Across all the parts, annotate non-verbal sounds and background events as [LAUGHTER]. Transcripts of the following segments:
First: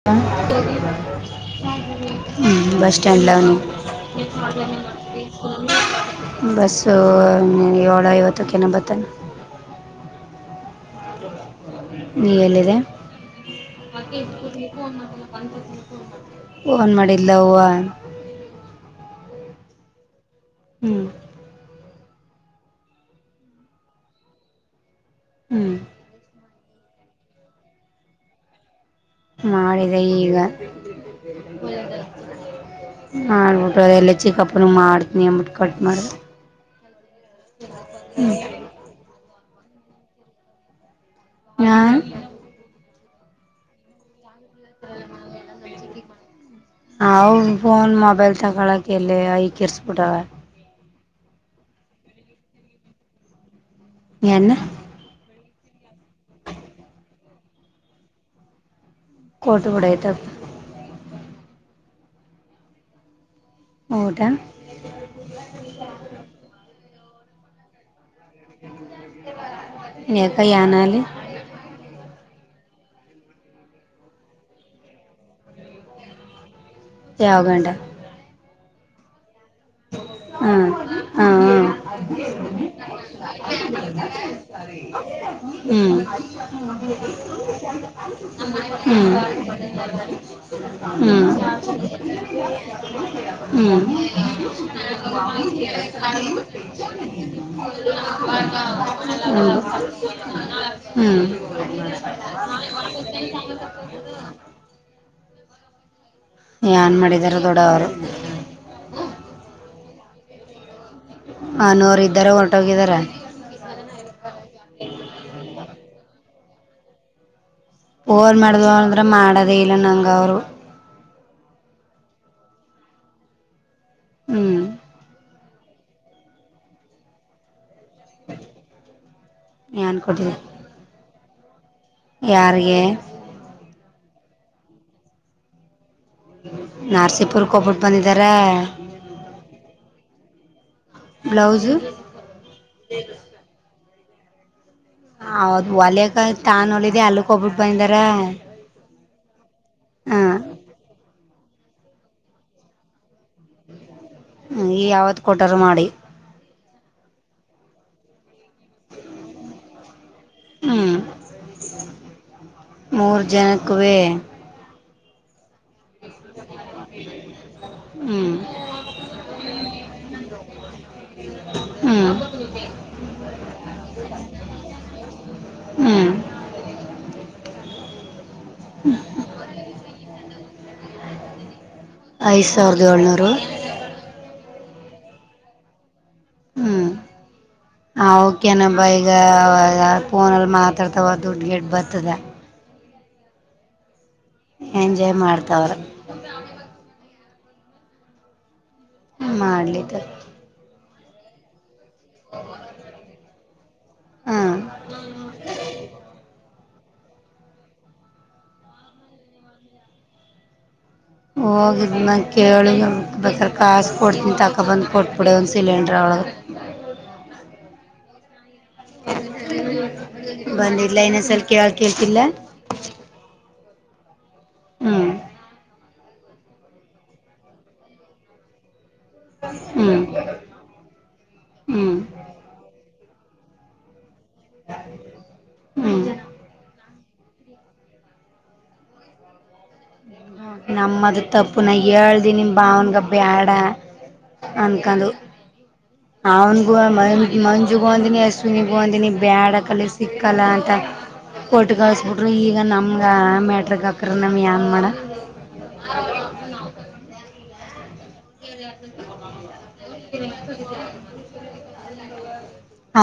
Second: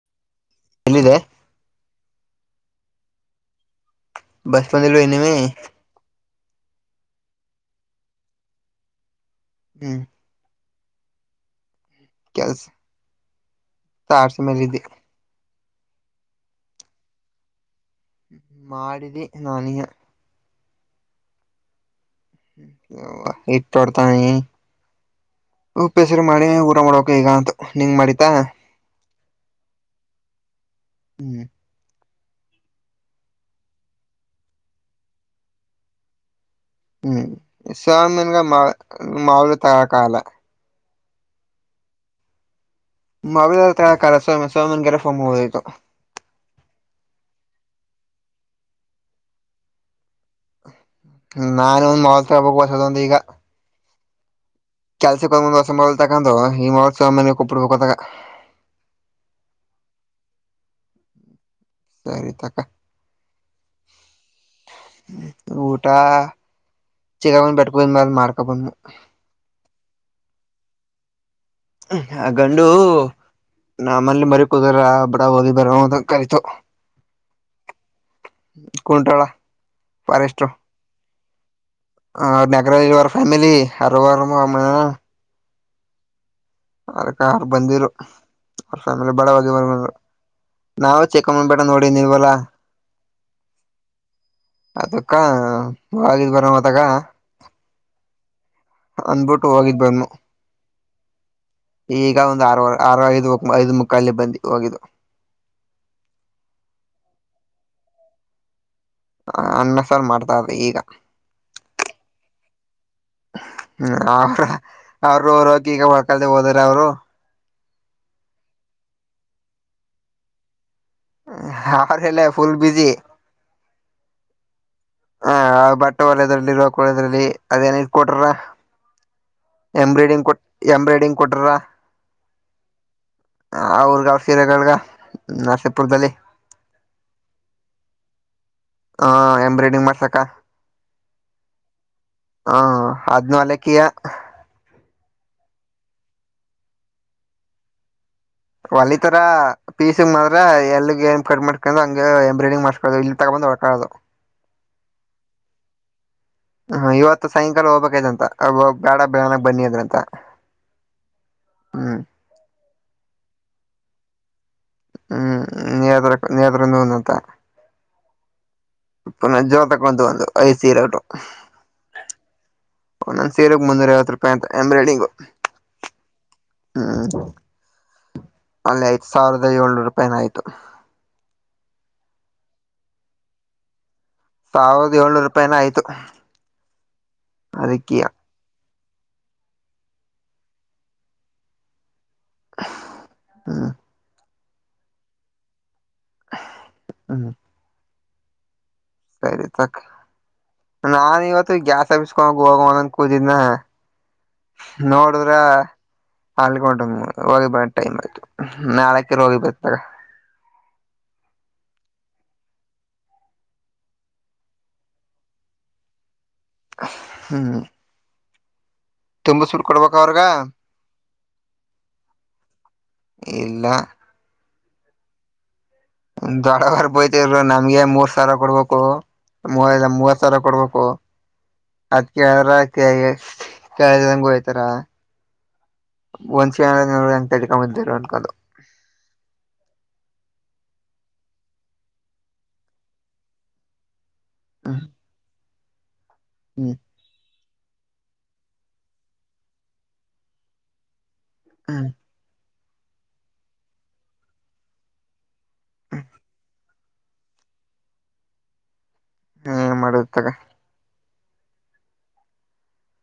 [UNINTELLIGIBLE] ಎಲ್ಲಿದೆ [UNINTELLIGIBLE] ಹು bus stand bus ಬಂದಿಲ್ವ ಇನ್ನುವೆ [UNINTELLIGIBLE] ಬಸ್ಸು ಏಳು ಐವತುಕ್ತೇನೋ ಬರ್ತಾನೆ. ಹ್ಮ್ [UNINTELLIGIBLE] ಈಗ ಕೆಲ್ಸ ಎಲ್ಲಿದೆ [UNINTELLIGIBLE] [INAUDIBLE] ತಾರ್ಸಿ ಮೇಲಿದ್ದೆ ಫೋನ್ ಮಾಡಿದ್ಲವ್ವ ಮಾಡಿದೆ ನಾನೆಯ ಹ್ಮ್ [INAUDIBLE] ಇಟ್ಟ ತೊಡತನೆಯೆ ಹ್ಮ್ ಉಪ್ಪೇಸರು ಮಾಡಿ ಊಟ ಮಾಡಬೇಕ್ ಈಗ ಅಂತು ನಿಂಗ ಮಾಡಿ ತಾನೆ ನಾ ಮಾಡಿದೆ ಈಗ [INAUDIBLE] ಮಾಡ್ಬಿಟ್ಟು ಎಲ್ಲಿ ಚಿಕ್ಕಪ್ಪನು ಮಾಡ್ತನಿ ಅಂಬಬಿಟ್ಟ ಕಟ್ ಮಾಡಿದಾ ಹ್ಮ್ ಸ್ವಾಮನ್ಗ ಮಾಳ ಮಾವಳ ತರಕಾಗಲ್ಲ ಹಾ ಮಗಳ ಹತ್ತರ ಕರೆಸೋನೋ ಸುಮ್ಮಗ ಇರು ಹೋಗಿತ್ತ [UNINTELLIGIBLE] ಹ ಫೋನ್ ಮೊಬೈಲ್ ತೊಗೊಳ್ಳೋಕೆ ಎಲ್ಲೇ ಐಕೆಹರಸಪಟ್ಟಳ ನಾನು ಮೊಬೈಲ್ ತಗೋಬೇಕ ಹೊಸಒಂದ್ ಈಗ ಏನ್ನ ಕೆಲಸಕ್ಕ ಹೋಗೋ ಮುಂದ ಹೊಸ ಮೊಬೈಲ್ ತಗೊಂಡ ಹೋಗ ಸುಮ್ಮನ ಉಪ್ಪರ ಬೇಕ್ ಅದಕ್ಕ್ ಕೊಟ್ಟ ಬಿಡ ಆಯ್ತ ಸರಿತಕ್ಕ ಊಟ [INAUDIBLE] ಊಟ..... [INAUDIBLE] ಚಿಕ್ಕವ್ವನ ಬೆಟ್ಟಕ್ಕ ಹೋಗಿ ಬಂದ್ಮೇಲ್ ಮಾಡ್ಕೋಡ ಬಂದೆ [INAUDIBLE] ಯೇಕ ಯಾನಆಗಲಿ ಆ ಗಂಡು ನಮಲ್ಲಿ ಮರಿ ಕುದುರ ಬಡ ಓದಿ ಬರ ಅಂತ ಕರಿತ ಯಾವ ಗಂಡ ಕುಂಟ್ಟರವ್ವ. ಹ್ಮ ಹಾ [UNINTELLIGIBLE] ಆ ನೇಗರ ಉಳ್ಳ ಪ್ನಾಮಿಲಿ ಆರವಾರಮ ಅಮ್ಮ ಹ್ಮ್ [UNINTELLIGIBLE] ಹ ಅದಕ್ಕ ಅವ್ರು ಬಂದಿರು ಅವ್ರ ಫ್ಯಾಮಿಲಿ ಬಡ ಹೋಗಿ ಬರ ನಾವು ಚಿಕ್ಕಮ್ಮನ ಬೇಡ ನೋಡಿ ನೀವಲ್ಲಾ [UNINTELLIGIBLE] ಹ್ಮ್ ಹ್ಮ್ [UNINTELLIGIBLE] ಅದಕ್ಕ ಹೋಗಿದ್ ಬರ ಮದಾಗ ಹ ಹ [UNINTELLIGIBLE] ಬ [UNINTELLIGIBLE] ಆರು ಹ್ಮ್ ಐದು ಐದು ಮುಕ್ಕಾಲಿ ಬಂದಿ ಹೋಗಿದ್ದು [UNINTELLIGIBLE] ಏನ ಮಾಡಿದಿದ್ದಾರೆ ದೊಡ್ಡವರು ಅನ್ನ ಸಾರು ಮಾಡ್ತಾವ್ರೆ ಈಗ ಹ ನೂರ ಇದ್ದವರು ಹೊರಟೋಗಿದ್ದಾರೆ [UNINTELLIGIBLE] ಫೋನ್ ಮಾಡ ಅಂದ್ರೆ ಮಾಡೋದೇ ಇಲ್ಲ ನಂಗ ಅವ್ರು ಹೌದಲೇ ಫುಲ್ ಬಿಜಿ ಹ್ಮ್ ಹ ಬಟ್ಟೆ ಹೊಲೆದ್ರಲ್ಲಿ ಇರುವ ಕೊಳೆದಲ್ಲಿ ಅದೇನ ಏನ ಕೊಟ್ಟಾರ ಏನ್ ಎಂಬ್ರಾಯ್ಡಿಂಗ್ ಕೊಟ್ಟಿದ ಕೊಟ್ಟ ಎಂಬ್ರಾಯ್ಡಿಂಗ್ ಕೊಟ್ಟಾರ ಯಾರಿಗೆ ಅವ್ರದ ಅವರ ಸೀರೆಗಳ ನರಸಿಪುರದಲ್ಲಿ ನರಸೀಪುರಕ್ಕೆ ಹೋಗಿ ಬಂದ್ಬಿಟ್ಟಿದ್ದಾರೆ ಹಾ ಎಂಬ್ರಾಯ್ಡಿಂಗ್ ಮಾಡ್ಸಕ ಬ್ಲೌಸು ಹಾ ಅದ್ನ ಅನ್ನಕ್ಕಿಯ ಹಾ ಹೌದ ಒಲೆಕ [UNINTELLIGIBLE] ತಾನ್ ಹೊಲಿದೆ ಅಲ್ಲಕ್ಕ ಹೋಗ್ಬಿಟ್ಟು ಬಂದಾರ ಹೊಲಿಥಾರ್ ಹ [UNINTELLIGIBLE] ನೀ ಯಾವತ್ ಕೊಟರಾ ಮಾಡಿ ಇವತ್ತು ಸಾಯಂಕಾಲ ಹೋಗಬೇಕಾಗಿತ್ತ ಅಂತ ಅವರ ಬೇಡ ಬೆಳಿಗ್ಗೆ ಬನ್ನಿ ಅದ್ರ ಅಂತ ಮೂರು ಜನಕ್ಕವೇ ಹ್ಮ ನೇ ನೇತರುನ್ನುಂದುತ್ತಾ [UNINTELLIGIBLE] ಹ್ಮ್ ನ ಜೋರತೆಕ್ಕೆಡ್ಂತ ಬಂದ ಐ ಸೀರ ಊಟು ಹ್ಮ ನನ್ ಸೇರೆಗ್ ಮುನ್ನೂರ ಐವತ್ತು ರೂಪಾಯಿ ಅಂತ ಎಂಬ್ರಾಯ್ಡಿಂಗು ಹ್ಮ್ ಹ್ಮ್ ಅಲ್ಲಿ ಐದ ಸಾವಿರದ ಏಳ್ನೂರು ರೂಪಾಯಿನ ಆಯ್ತು ಐದ್ ಸಾವಿರದ ಏಳ್ನೂರು ಸಾವಿರ ಏಳ್ನೂರು ರೂಪಾಯನ ಆಯ್ತು ಹ್ಮ್ ಅದಕ್ಕೆ ಹ ೆ ಕೆನೊಬ್ಬ ಈಗ ಫೋನಲ್ಲಿ ಮಾತಾಡ್ತಾವೋ ದುಡ್ಡು ಗಡ್ ಬರ್ತದೆ ಹ್ಮ ಎಂಜಾಯ್ ಮಾಡ್ತವ್ರ ಹ್ಮ್ ತ ಮಾಡ್ಲಿತ್ತು ನಾ ಇವತ್ತು ಗ್ಯಾಸ್ ಆಫೀಸ್ ಗೆ ಹೋಗವಣ ಅನ್ ಕೂುದಿದನ ಹಾಂ ನೋಡಿದ್ರ [UNINTELLIGIBLE] ಹೋಗಿದ್ದ ನಂಗ ಕೇಳಿ ಬೇಕಾದ್ರೆ ಕಾಸು ಕೊಡ್ತೀನಿ ತಕೊ ಬಂದು ಕೊಟ್ಟಬಿಡಾ ಒಂದು ಸಿಲಿಂಡ್ರ ಹ್ಮ್. [UNINTELLIGIBLE] ತುಂಬಸ್ಬಿಟ್ಟ ಕೊಡ್ಬೇಕ ಅವ್ರಗ ಬಂದಿಲ್ಲ ಇನ್ನೊಂದ್ಸಲಿ ಕೇಳಿ ಕೇಳ್ತಿಲ್ಲಾ. ಇಲ್ಲ. ಹ್ಮ್. [UNINTELLIGIBLE] ದೊಡ್ಡವರ ಬೈತಾರೆ ನಮ್ಗೆ ಮೂರ ಸಾವಿರ ಕೊಡ್ಬೇಕು. ಮೂವ ಹ್ಞೂ ಮೂವತ್ ಸಾವಿರ ಕೊಡ್ಬೇಕು ಹ್ಞೂ ಅದ್ ಕೇಳಿದ್ರ. ಹ್ಞೂ [UNINTELLIGIBLE] [UNINTELLIGIBLE] ನಮ್ಮದ ತಪ್ಪು ನ ಹೇಳ್ದಿನಿ ನಿಮ್ಮ್ ಭಾವನ್ಗ ಬ್ಯಾಡ ಹ್ಮ್ ಅನ್ಕೊಂದು. ಅವನ್ಗೂ ಹ್ಮ್ ಮ. ಮಂಜುಗು ಅಂದಿನಿ ಅಶ್ವಿನೂಗೆ ಅಂದಿನಿ ಬ್ಯಾಡಕಲ್ಲ ಸಿಕ್ಕಲ್ಲ ಅಂತ. ಹ್ಮ್ ಒಟ್ಟಗಳಸ್ಬಿಟ್ರಿ ಈಗ ನಮ್ಗ. [INAUDIBLE] ಹ್ಮ್ ಮಾಡುತ್ತಾಗ [UNINTELLIGIBLE] [INAUDIBLE] [INAUDIBLE]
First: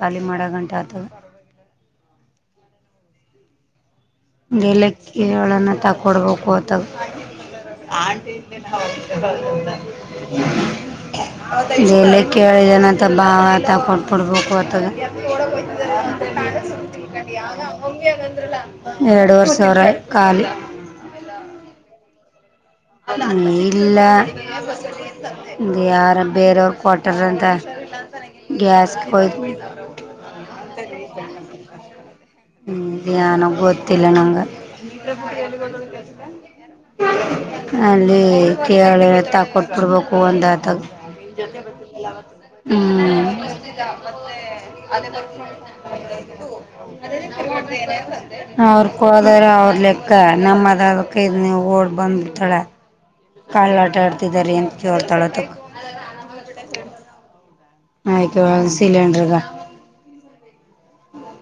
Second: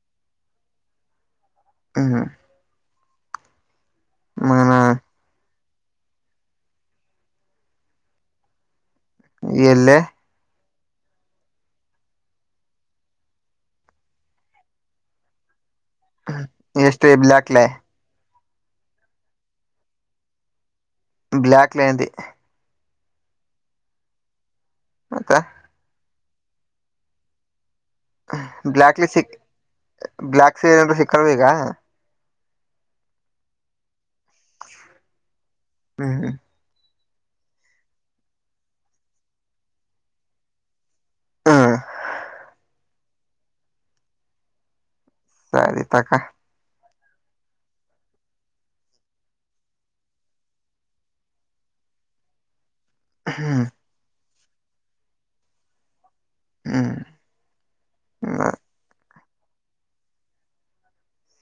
ಖಾಲಿ ಮಾಡೋ ಗಂಟಾ ಆತದ. ಹ್ಮ. ಮನ ಗೆಲಕ್ಕಿಗಳ್ಳನ್ನು ತಕೊಡ್ಬೇಕು ಅಥ. [INAUDIBLE] ಎಲ್ಲೆ [INAUDIBLE] ಎಷ್ಟು ಬ್ಲಾಕ್ಲೆ ಎರಡು ವರೇ ಸಾವಿರ ಖಾಲಿ. ಬ್ಲಾಕ್ ಮೆಂದಿ. ಹ ಇಲ್ಲ ಮತ್ತ ಯಾರ ಬೇರೆಯವ್ರ ಕೊಟ್ಟ. [UNINTELLIGIBLE] [INAUDIBLE] ಬ್ಲ್ಯಾಕ್ಲಿ ಸಿಕ್ ಬ್ಲ್ಯಾಕ್ ಸಿ ಏನಂದ್ರರು ಸಿಕ್ಕಲ್ ಈಗ ಹ್ಮ್ ಗೊತ್ತಿಲ್ಲ ನಂಗ ಹ್ಮ್ ಹ್ಮ್ ಅಲ್ಲಿ ಕೆಳೆತ್ತ ಕೊಟ್ಬಿಡ್ಬೇಕು ಒಂದುಥ ಹ್ಮ್ ಹ್ಮ್ ಸರಿ ತಕ [UNINTELLIGIBLE] [INAUDIBLE] ಅವ್ರ ಕೊಡ್ದೇಇರೋ ಅವ್ರ ಲೆಕ್ಕ ನಮ್ಮದ ಅದಕ ಇದ್ ನೀವು ಓಡ್ ಬಂದ್ರ್ತಾಳ ಹ್ಮ್ ಕಾಳ್ಳ ಆಟ ಆಡ್ತಿದಾರಿ ಎಂತ ಜೋರ್ ತಳೋತಕ್ ಹ್ಮ್ ಆಯ್ ಸ ಸಿಲೆಿಂಡರ್ಗ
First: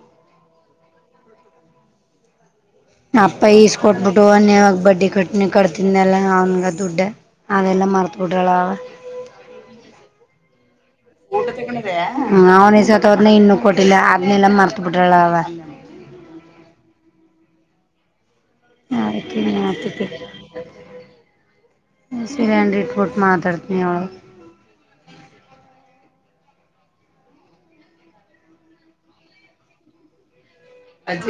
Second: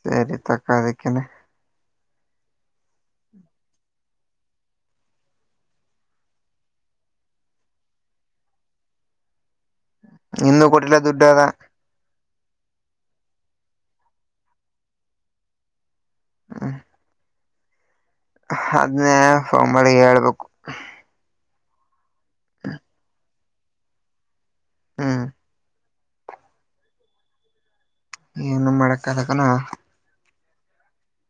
ಸರಿ ತಕ್ಕ ಅದಕ್ಕನೆ ಅಪ್ಪ ಈಸ್ ಕೊಟ್ಬಿಟ್ಟು ಅನ್ಯವಾಗ ಬಡ್ಡಿ ಕಟ್ನಿ ಕಟ್ತನ್ೆಲ್ಲ ಅವನ್ಗ ದುಡ್ಡ ಅದೆಲ್ಲ ಮರ್ತ ಬಿಟ್ಟಳಾವ ಇನ್ನೂ ಕೊಟ್ಟಿಲ್ಲ ದುಡ್ಡು ಅದ ಅವ್ನೆ ಸತೋದ್ನ ಇನ್ನು ಕೊಟ್ಟಿಲ್ಲ ಆದದ್ನೆಲ್ಲ ಮರ್ತ್ ಬಿಟ್ರಳ ಅವ ಹ್ಮ್ ಅದ್ನೇ ಆಯ್ತು ಫೋನ್ ಮಾಡಿ ಮಾತಕ್ಕೆ ಹೇಳ್ಬೇಕು ಸರಿಯನ್ ರಿಟ್ಬೋಟ್ ಮಾತಾಡ್ತನಿ ಅವಳ ಹ್ಮ್ ಏನು ಮಾಡಕ್ದಕನ [UNINTELLIGIBLE]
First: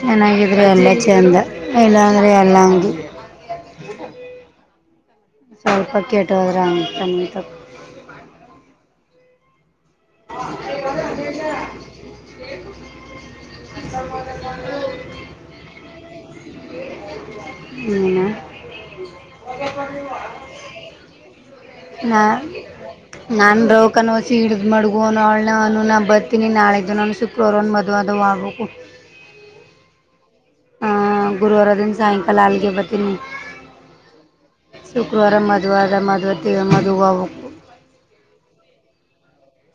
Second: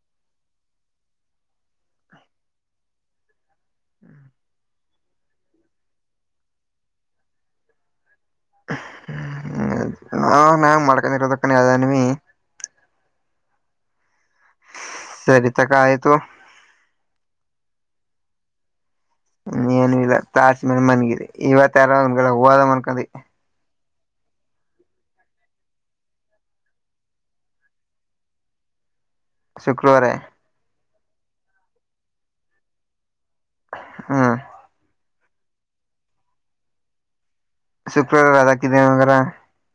ಚೆನ್ನಾಗಿದ್ರೆ ಅಲ್ಲೇ ಚೆಂದ ಇಲ್ಲ ಅಂದ್ರೆ ಎಲ್ಲಂಗಿ [INAUDIBLE] ಸ್ವಲ್ಪ ಕೆಟ್ಟ ಹೋದ್ರೆ ಅತಾನಂತ ಹಾ ನಾನ್ ಮಾಡ್ಕೊಂಡ ಇರೋದಕ್ಕ ಅದು ಎನ್ವಿ [INAUDIBLE] ಸರಿಿತಕ ಆಯ್ತು ನೀನ ್ಏನನು ಇಲ್ಲ ತಾಸ ಮೇಲೆ ಮನ್ಗಿದೆ ಇವತ್ತ ಯಾರ ನಾ ಒನ್ಡೆ ಹೋದ ಮನ್ಕೊಂಡಿ ನಾನು ರೌಕನೋಸಿ ಹಿಡಿದ್ ಮಡಗು ಅವ ಅವಳನ ಅವನು ನು ಬರ್ತೀನಿ ನಾಳಿದ್ದದು ನು ಸು ಕ್ಲರೋನ್ ಬದುವಾದ ಆಗಬೇಕಕ ಶುಕ್ರವಾರ ಹ ಗುರುವಾರ ದಿನ ಸಾಯಂಕಾಲ ಅಲ್ಲಿಗೆ ಬತನಿ ಹ್ಮ್ ಶುಕ್ರವಾರ ಮದ್ುವಾರ ಮದುವೆ ಮದುವಬೇಕು ಶುಕ್ರವಾರ ರಜ ಆಕ್ತಿಯ ಅಂಗಾರ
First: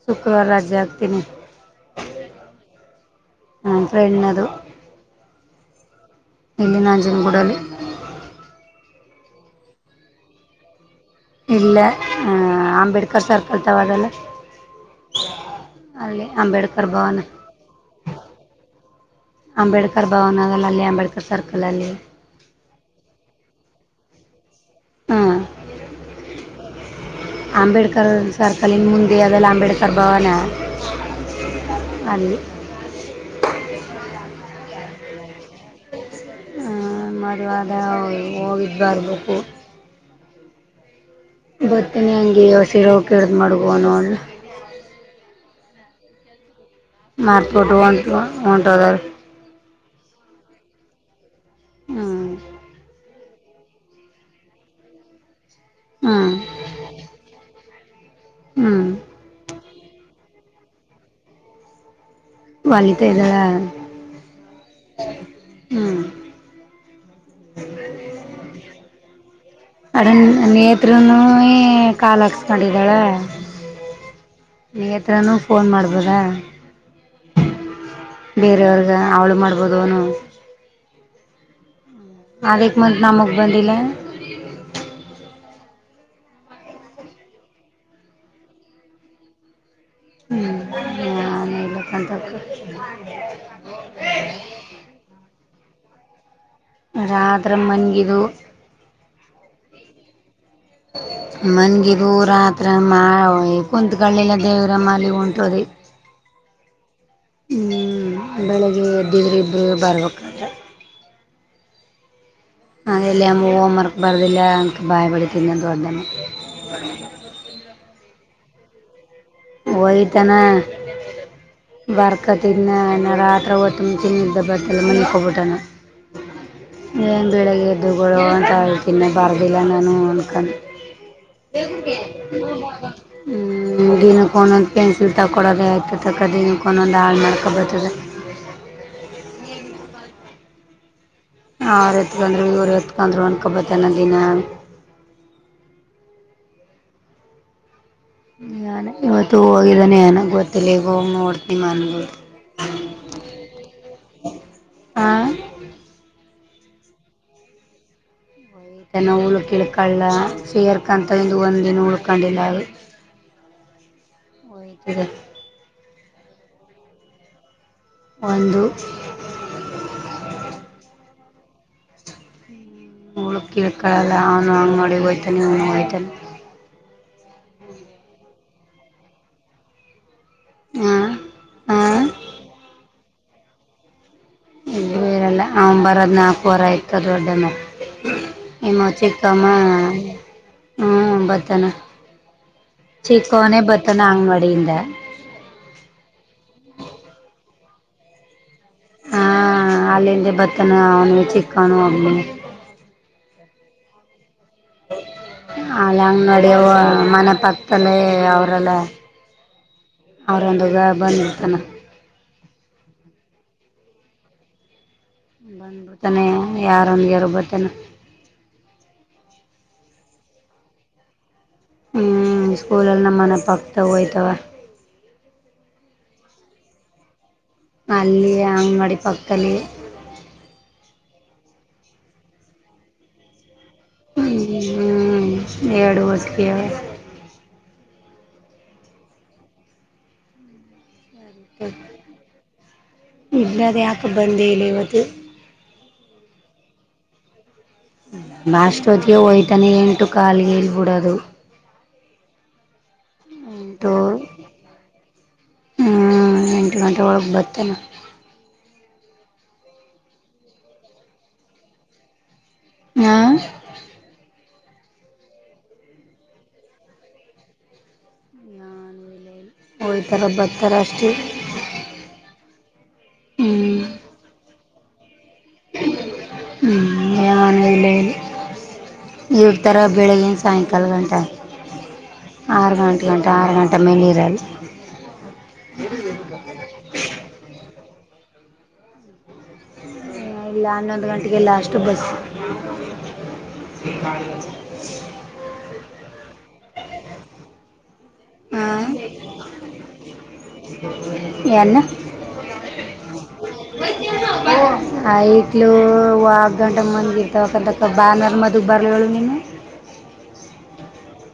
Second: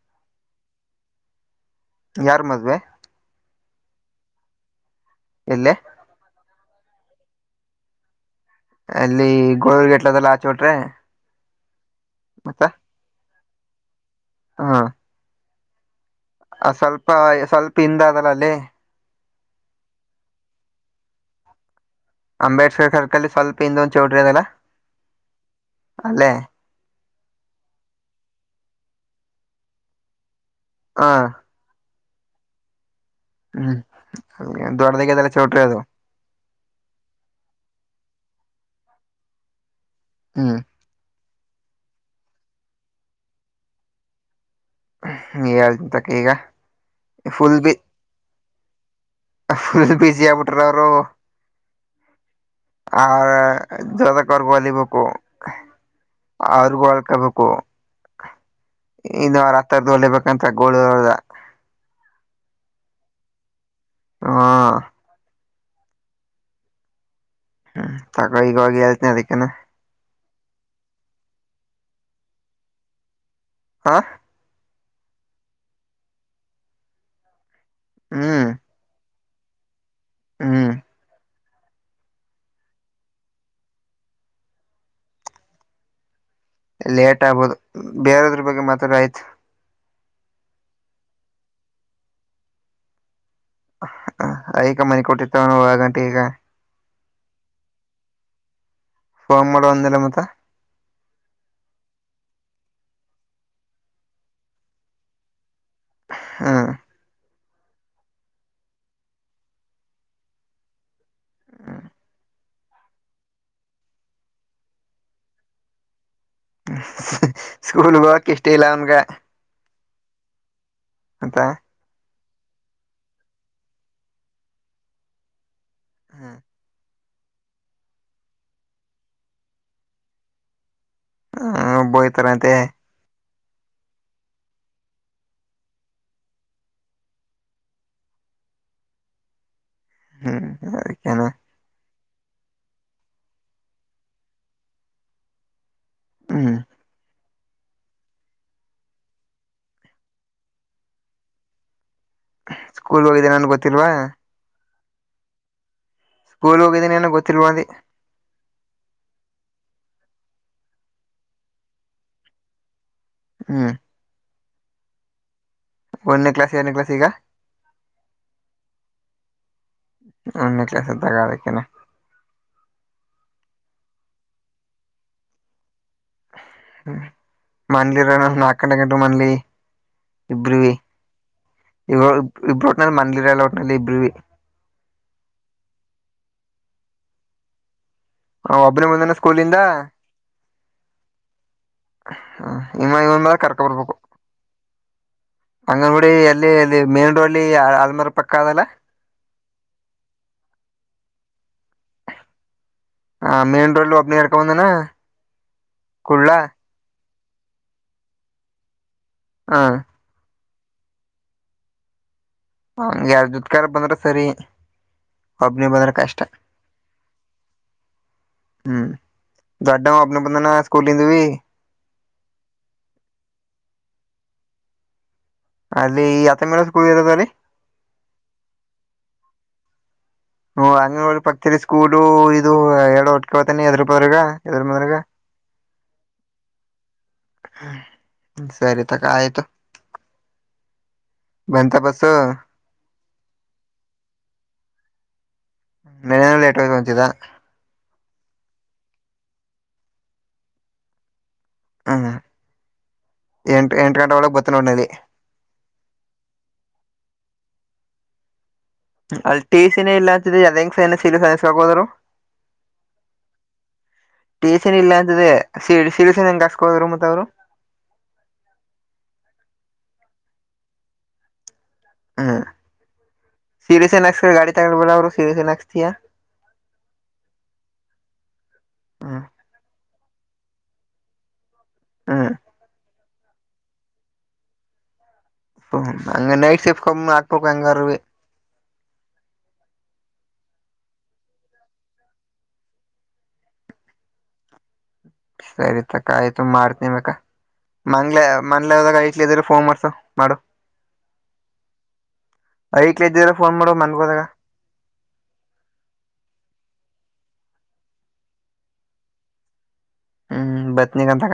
ಶುಕ್ರವಾರ ರಜೆ ಹಾಗ್ತೀನಿ ಯಾರ್ ಮದ್ವೆ ನನ್ ಫ್ರೆಂಡನದು ಎಲ್ಲೇ ಇಲ್ಲಿ ನಂಜನಗೂಡಲಿ ಅಲ್ಲಿ ಗೋಳೂರ್ ಗೇಟ್ಲದೆಲ್ಲ ಆಚೋಟ್ರೆ ಇಲ್ಲ ಹ ಮತ್ತ ಅಂಬೇಡ್ಕರ್ ಸರ್ಕಲ್ ತವಾದಲ್ಲ ಹಾ ಅಲ್ಲೆ ಅ ಸ್ವಲ್ಪ ಸ್ವಲ್ಪ ಹಿಂದ ಅದಲ್ಲ ಅಲ್ಲೆ ಅಂಬೇಡ್ಕರ್ ಭವನ ಅಲ್ಲಿ ಅಂಬೇಡ್ಕರ್ ಸರ್ಕಲಲ್ಲಿ ಅಂಬೇಡ್ಕರ್ ಸರ್ಕಲ್ಲಿ ಸ್ವಲ್ಪ ಹಿಂದೊಂದು ಚೌಟ್ರಿ ಅದಲ್ಲ ಹಾಂ ಅಲ್ಲೇ ಅಂಬೇಡ್ಕರ್ ಸರ್ಕಲಿನ ಮುಂದೆ ಅದೆಲ್ಲ ಅಂಬೇಡ್ಕರ್ ಭವನ ಹಾ ಅಲ್ಲಿ ಹ್ಮ್ ಅ ದೊಡ್ಡದಾಗ ಅದೆಲ್ಲ ಚೌಟ್ರಿ ಅದು ಆ ಮದ್ವೆ ಅದ ಹೋಗಿದ್ದು ಬರ್ಬೇಕು ಹ್ಮ್ ಬರ್ತೀನಿ ಹಂಗೆಯ ಸೀರೆ ಉಟ್ಕೋ ಮಾಡು ಹೋಗು ಅನ್ನು ಅವ್ಳ್ನ ಹ್ಮ್ ಏಳ್ತೀ ತಕ ಈಗ ಫುಲ್ ಬಿ ಮರ್ತಿಬಿಟ್ಟು ಹೊಂಟ ಹೊಂಟದರು ಫುಲ್ ಬಿಸಿ ಆಗ್ಬಿಟ್ರ ಅವರು ಹ್ಮ್ ಆ [UNINTELLIGIBLE] ವಲಿಬೇಕು ಹಾ ಅವ್ರಗ ಒಳ್ಕಬೇಕು ಹ್ಮ್ ಇನ್ನು ಅವರ ಅತ್ತೇದು ಹೊಲಬೇಕಂತ [UNINTELLIGIBLE] ವಲಿತ ಇದ್ದಳ ಹಾ ಹ್ಮ ಹ್ಮ ತಕ ಈವಾಗ ಹೆಳ್ತನೆ ಅದಕ್ಕೆನ. ಅಡ ನೇತ್ರನುವೆ ಕಾಲ ಹಾಕ್ಸ್ಕೊಂಡಿದ್ದಾಳ. ಹಾ. ನೇತ್ರಾ ನು ಫೋನ್ ಮಾಡ್ಬೋದ ಬೇರವರ್ಗ. ಅವಳು ಮಾಡ್ಬೋದು ಅನು. ಹ್ಮ. ಅದಕ್ ಮತ್ ನಮಗ್ ಬಂದಿಲ್ಲ. ಲೇಟ್ ಆಗಬೌದು ಬೇರೆದ್ರ ಬಗ್ಗೆ ಮಾತಡು ಆಯ್ತು. ಹ್ಮ್. ಅಂತ. [UNINTELLIGIBLE] ಐಕ ಮನೆ ಕೊಟ್ಟಿತ್ತು. ಹು [UNINTELLIGIBLE] ಈಗ. ರಾತ್ರ ಮನಗಿದು. ಫೋನ್ ಮಾಡು ಅಂದಲ ಮತ್ತ. ಮಂಗಿದು ರಾತ್ರ ಮಾ ಕುಂಣ್ತ್ಕಲಿಲ್ಲ ದೇವರ ಮಾಲಿ ಒಂಟದಿ. ಹಾ. ಹ್ಮ ಬೆಳಗ್ಗೆ ಎದ್ದಿವಿ ಇಬ್ರು ಬರ್ಬೇಕು. ಅಗೆಲ್ಲೆ ಅಮ್ಮು ಹೋಮ ವರ್ಕ್ ಬರದಿಲ್ಲ ಅಂತ ಬಾಯಿಬಡಿತನ ತೊಂದಾನ. ಸ್ಕೂಲ್ ಹೊಗಕ ಇಷ್ಟ ಇಲ್ಲ ಅವನಗ. ಹೊಯ್ತನ. ಮತ್ತ. ಬರ್ಕತಿಂದ ನಾ ರಾತ್ರ ಒತ್ತ ಉಣತಿನಿ ಅಂತ [UNINTELLIGIBLE] ಮನಕೊಬಿಟ್ಟಾನ. ಹ್ಮ. ಏನ ಬೆಳಿಗ್ಗೆ ಎದ್ದು ಗಲೋ ಅಂತ ಅಲತಿದ್ನ ಬರದಿಲ್ಲ ನಾನು ಅಂದಕೊಂಡು. [UNINTELLIGIBLE] ಹ ಬೋಯ್ತಾರಂತೆ ಹ್ಮ ದಿನ. ಒಂದೊಂದ್ ಪೆನ್ಸಿಲ್ ತಗ ಕೊಡೋದೇ ಆಯ್ತು ತಕ್ಕ ದಿನಕ್ಕ ಒಂದೊಂದು ಹಾಳು ಮಾಡ್ಕೊ ಬರ್ತದೆ. ಹ್ಮ್ ಅದಕೆನ್. ಅವ್ರು ಎತ್ಕೊಂಡ್ರ ಇವರು ಎತ್ಕೊಂಡ್ರು ಅಂಕೊಂಡ್ ಬರತನ ದಿನಾ. ಹ್ಮ್. ಇವತ್ತು ಹೋಗಿದಾನೆ ಏನ ಗೊತ್ತಿಲ್ಲ ಈಗ ಹೋಗಿ ನೋಡ್ತನೀ ಮನೆಗೆ. ಸ್ಕೂಲ್ ಹೋಗಿದ್ದೇ ನಾನ್ ಗೊತ್ತಿಲ್ವಾ. ಹಾಂ ಸ್ಕೂಲ್ ಹೋಗಿದೀ ಏನು ಗೊತ್ತಿಲ್ವ ದೀ. ನ ಉಳ್ಕ್ ಇಳ್ಕಳ್ಳ ಸೇರ ಕಂತ ಒಂದಿನ ಉಳ್ಕೊಂಡಿಲ್ಲ ಅಲ್ಲಿ. ಹ್ಮ. [UNINTELLIGIBLE] ಒಂದನೇ ಕ್ಲಾಸ್ ಎರಡನೇ ಕ್ಲಾಸ್ ಈಗ. ಒಂದು. ಒಂದನೇ ಕ್ಲಾಸ್ ತಗಾ ಅದಕ್ಕೆನ. ಉಳ ಕೀಳ್ಕಳಲ್ಲ ಅವನು ಹಂಗ್ ಮಾಡಿ ಹೋಯ್ತಾನೆ ಅವ್ನು ಹೋಯ್ತಾನೆ. [UNINTELLIGIBLE] ಇಬ್ರವಿ ಹಾಂ ಹಾಂ ಇಬ್ ಇಬ್ರ ಮನಲಿಲ್ಲ ಒಟ್ನಲ್ಲಿ ಇಬ್ರವಿ. ಇಬ್ಬರು ಇರಲ್ಲ ಅವ ಬರದು ನಾಲ್ಕ ವರೆ ಆಯ್ತದ ದೊಡ್ಡನಾ. ಇವ ಒಬ್ಬನೇ ಬಂದನ ಚಿಕ್ಕಮ್ಮ. ಸ್ಕೂಲಿಂದ ಹ್ಮ್ ಬರತನ ಇಮ್ಮ ಇವ ಇವನ್ ಮೇಲೆ ಚಿಕ್ಕವನೇ ಕರ್ಕೊ ಬರ್ಬೇಕು ಬರ್ತನ ಅಂಗನವಾಡಿಲಿಂದ. ಅಂಗನಗುಡಿ ಎಲ್ಲಿ ಅಲ್ಲಿ ಮೇನ್ ರೋಡ್ ಆಲ್ಮಾರ ಪಕ್ಕ ಅದಲ್ಲ. ಹಾ ಅಲ್ಲಿಂದ ಬತ್ತನ ಅವನು ಚಿಕ್ಕನು ಒಬ್ನೆ. ಹಂ ಮೈನ್ ರೋಡ್ಲ ಒಬ್ನೆ ಇಳ್ಕ ಬಂದೊನೆ. ಅಲ್ಲಂಗ್ ನಡಿಯವ ಮನೆ ಪಕ್ದಲ್ಲೇ ಅವರಲ್ಲ. ಹಾ ಅವರೊಂದದೆ ಬಂದಿರ್ತಾನೆ. ಯಾರ [UNINTELLIGIBLE] ಬಂದ್ರ ಸರಿ. ಒಬ್ನಿ ಬಂದ್ರ ಕಷ್ಟ ಬಂದ್ಬಿಡ್ತಾನೆ ಯಾರೊಂದ್ಗಾರು ಬರ್ತಾನ. ಹ್ಮ್ ದೊಡ್ಡವ್ ಒಬ್ಬನೆ ಬಂದನ ಸ್ಕೂಲಿಂದವಿ. ಹ್ಮ್ ಸ್ಕೂಲಲ್ಲಿ ನಮ್ಮನೆ ಪಕ್ತದವ್ ಹಯ್ತವ. ಅಲ್ಲಿ ಯಾತ್ತ ಮೇಲೆ ಸ್ಕೂಲ್ ಇರೋದಲ್ಲಿ. ಅಲ್ಲಿ ಅಂಗನ್ವಾಡಿ ಪಕ್ದಲ್ಲಿ. ಹ ಅಂಗನ್ವಾಡಿ ಪಕ್ದಲಿ ಸ್ಕೂಲು ಇದು ಎರಡೂ ಹೊಟ್ಕತಾನ ಎದ್ರ ಬದ್ರಗ ಎದ್ರ ಬದ್ರಗ. ಹ್ಮ್ ಎರಡು [UNINTELLIGIBLE] ಹ ಸರಿತಕ ಆಯ್ತು. ಬಂತಾ ಬಸ್ಸು? ಇಲ್ಲ ರೀ ಆಕೆ ಬಂದೇ ಇಲ್ಲ ಇವತ್ತು. ನೆನ್ನೆನೂ ಲೇಟಾಗಿ ಹೊಂಚಿದಾ. ನಾಷ್ಟೋತ್ಗೇ ಹೊಯ್ತಾನೆ ಎಂಟು ಕಾಲಗೇ ಇಲ್ಬಿಡೋದು. ಹಂಗ ಎಂಟ್ ಎಂಟ್ ಗಂಟೆ ಒಳಗೆ ಬತ್ತನೇ [UNINTELLIGIBLE] ಹ್ಮಾ ಎಂಟ್ ಗಂಟೆ ಒಳಗೆ ಬರ್ತಾನ. ಅಲ್ಲಿ ಟಿ ಸಿನೇ ಇಲ್ಲ ಅಂತದೀ ಅದ ಹೆಂಗ ಸೈನ್ ಇ ಸೀಲು ಹಾಕ್ಸೋದ್ರು. ಹಾ ಟೀಚರೇ ಇಲ್ಲ ಅಂದಿದೆ ಸಿ ಸೀಲು ಸೖನು ಹಂಗ್ ಹಾಕ್ಸೊಹೋದ್ರು ಮತ್ ಅವ್ರು. ಒಂತರ ಭತ್ತರ ಅಷ್ಟೇ. ಹ್ಮ್ ಹ್ಮ್ ಸೀರಿಯಸ್ನಕ್ಸ್ತ ಗಾಡಿ ತಗೊಂಡಬರ ಅವರು ಸೀರಿಸೆನಾಕ್ಸ್ತಿಯಾ? ಹ್ಮ್ [UNINTELLIGIBLE] ಇಡ್ತರ ಬೆಳಿಗ್ಗಿನ್ ಸಾಯಂಕಾಲ್ಗಂಟ. ಹ್ಮ್ ಆರು ಗಂಟೆಗಂಟ ಆರು ಗಂಟೆ ಮೇಲಿರಲ್ಲ. ಹಂ ನೈಟ್ ಶಿಫ್ಟ್ ಕಂ ಅಕ್ಬೇಕು ಹೆಂಗಾರುವೆ. ಇಲ್ಲ ಹನ್ನೊಂದ್ ಗಂಟೆಗೆ ಲಾಸ್ಟು ಬಸ್. ಸರಿತಕ ಆಯ್ತು ಮಾಡ್ತಿಮಕ್ಕ ಮಂಗ್ಲೆ ಮನ್ಲ್ ಯಾವ್ದಾರ ಐಕ್ಳ್ ಇದ್ರ ಫೋನ್ ಮಾಡ್ಸು ಮಾಡು. [UNINTELLIGIBLE] ಯಾರ್ನ [UNINTELLIGIBLE] ಐಕ್ ಇದ್ದ್ರ ಫೋನ್ ಮಾಡು ಮನ್ಗೋದಾಗ. ಆ ಐಕ್ಳು ವಾದ್ ಗಂಟೆ ಮನಿಗಿದ್ಗ ಇರ್ತವಕ್ಕಂತಕ್ಕ ಬಾನ್ವಾರ್ ಮದುವ್ಗಿ ಬರ್ಲೀಲವಲ್ಲ ನೀನು. ಹ್ಮ್ ಬತ್ನಿಗನ್ ತಗ.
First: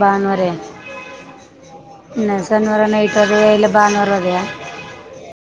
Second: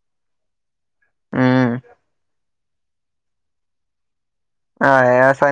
ಭಾನುವಾರೆ ಹ್ಮ್ ಶನಿವಾರ ನೈಟ್ ಓದಯ ಇಲ್ಲ ಭಾನುವಾರ ಓದೆಯ. ಹಾ ಯ ಸನ್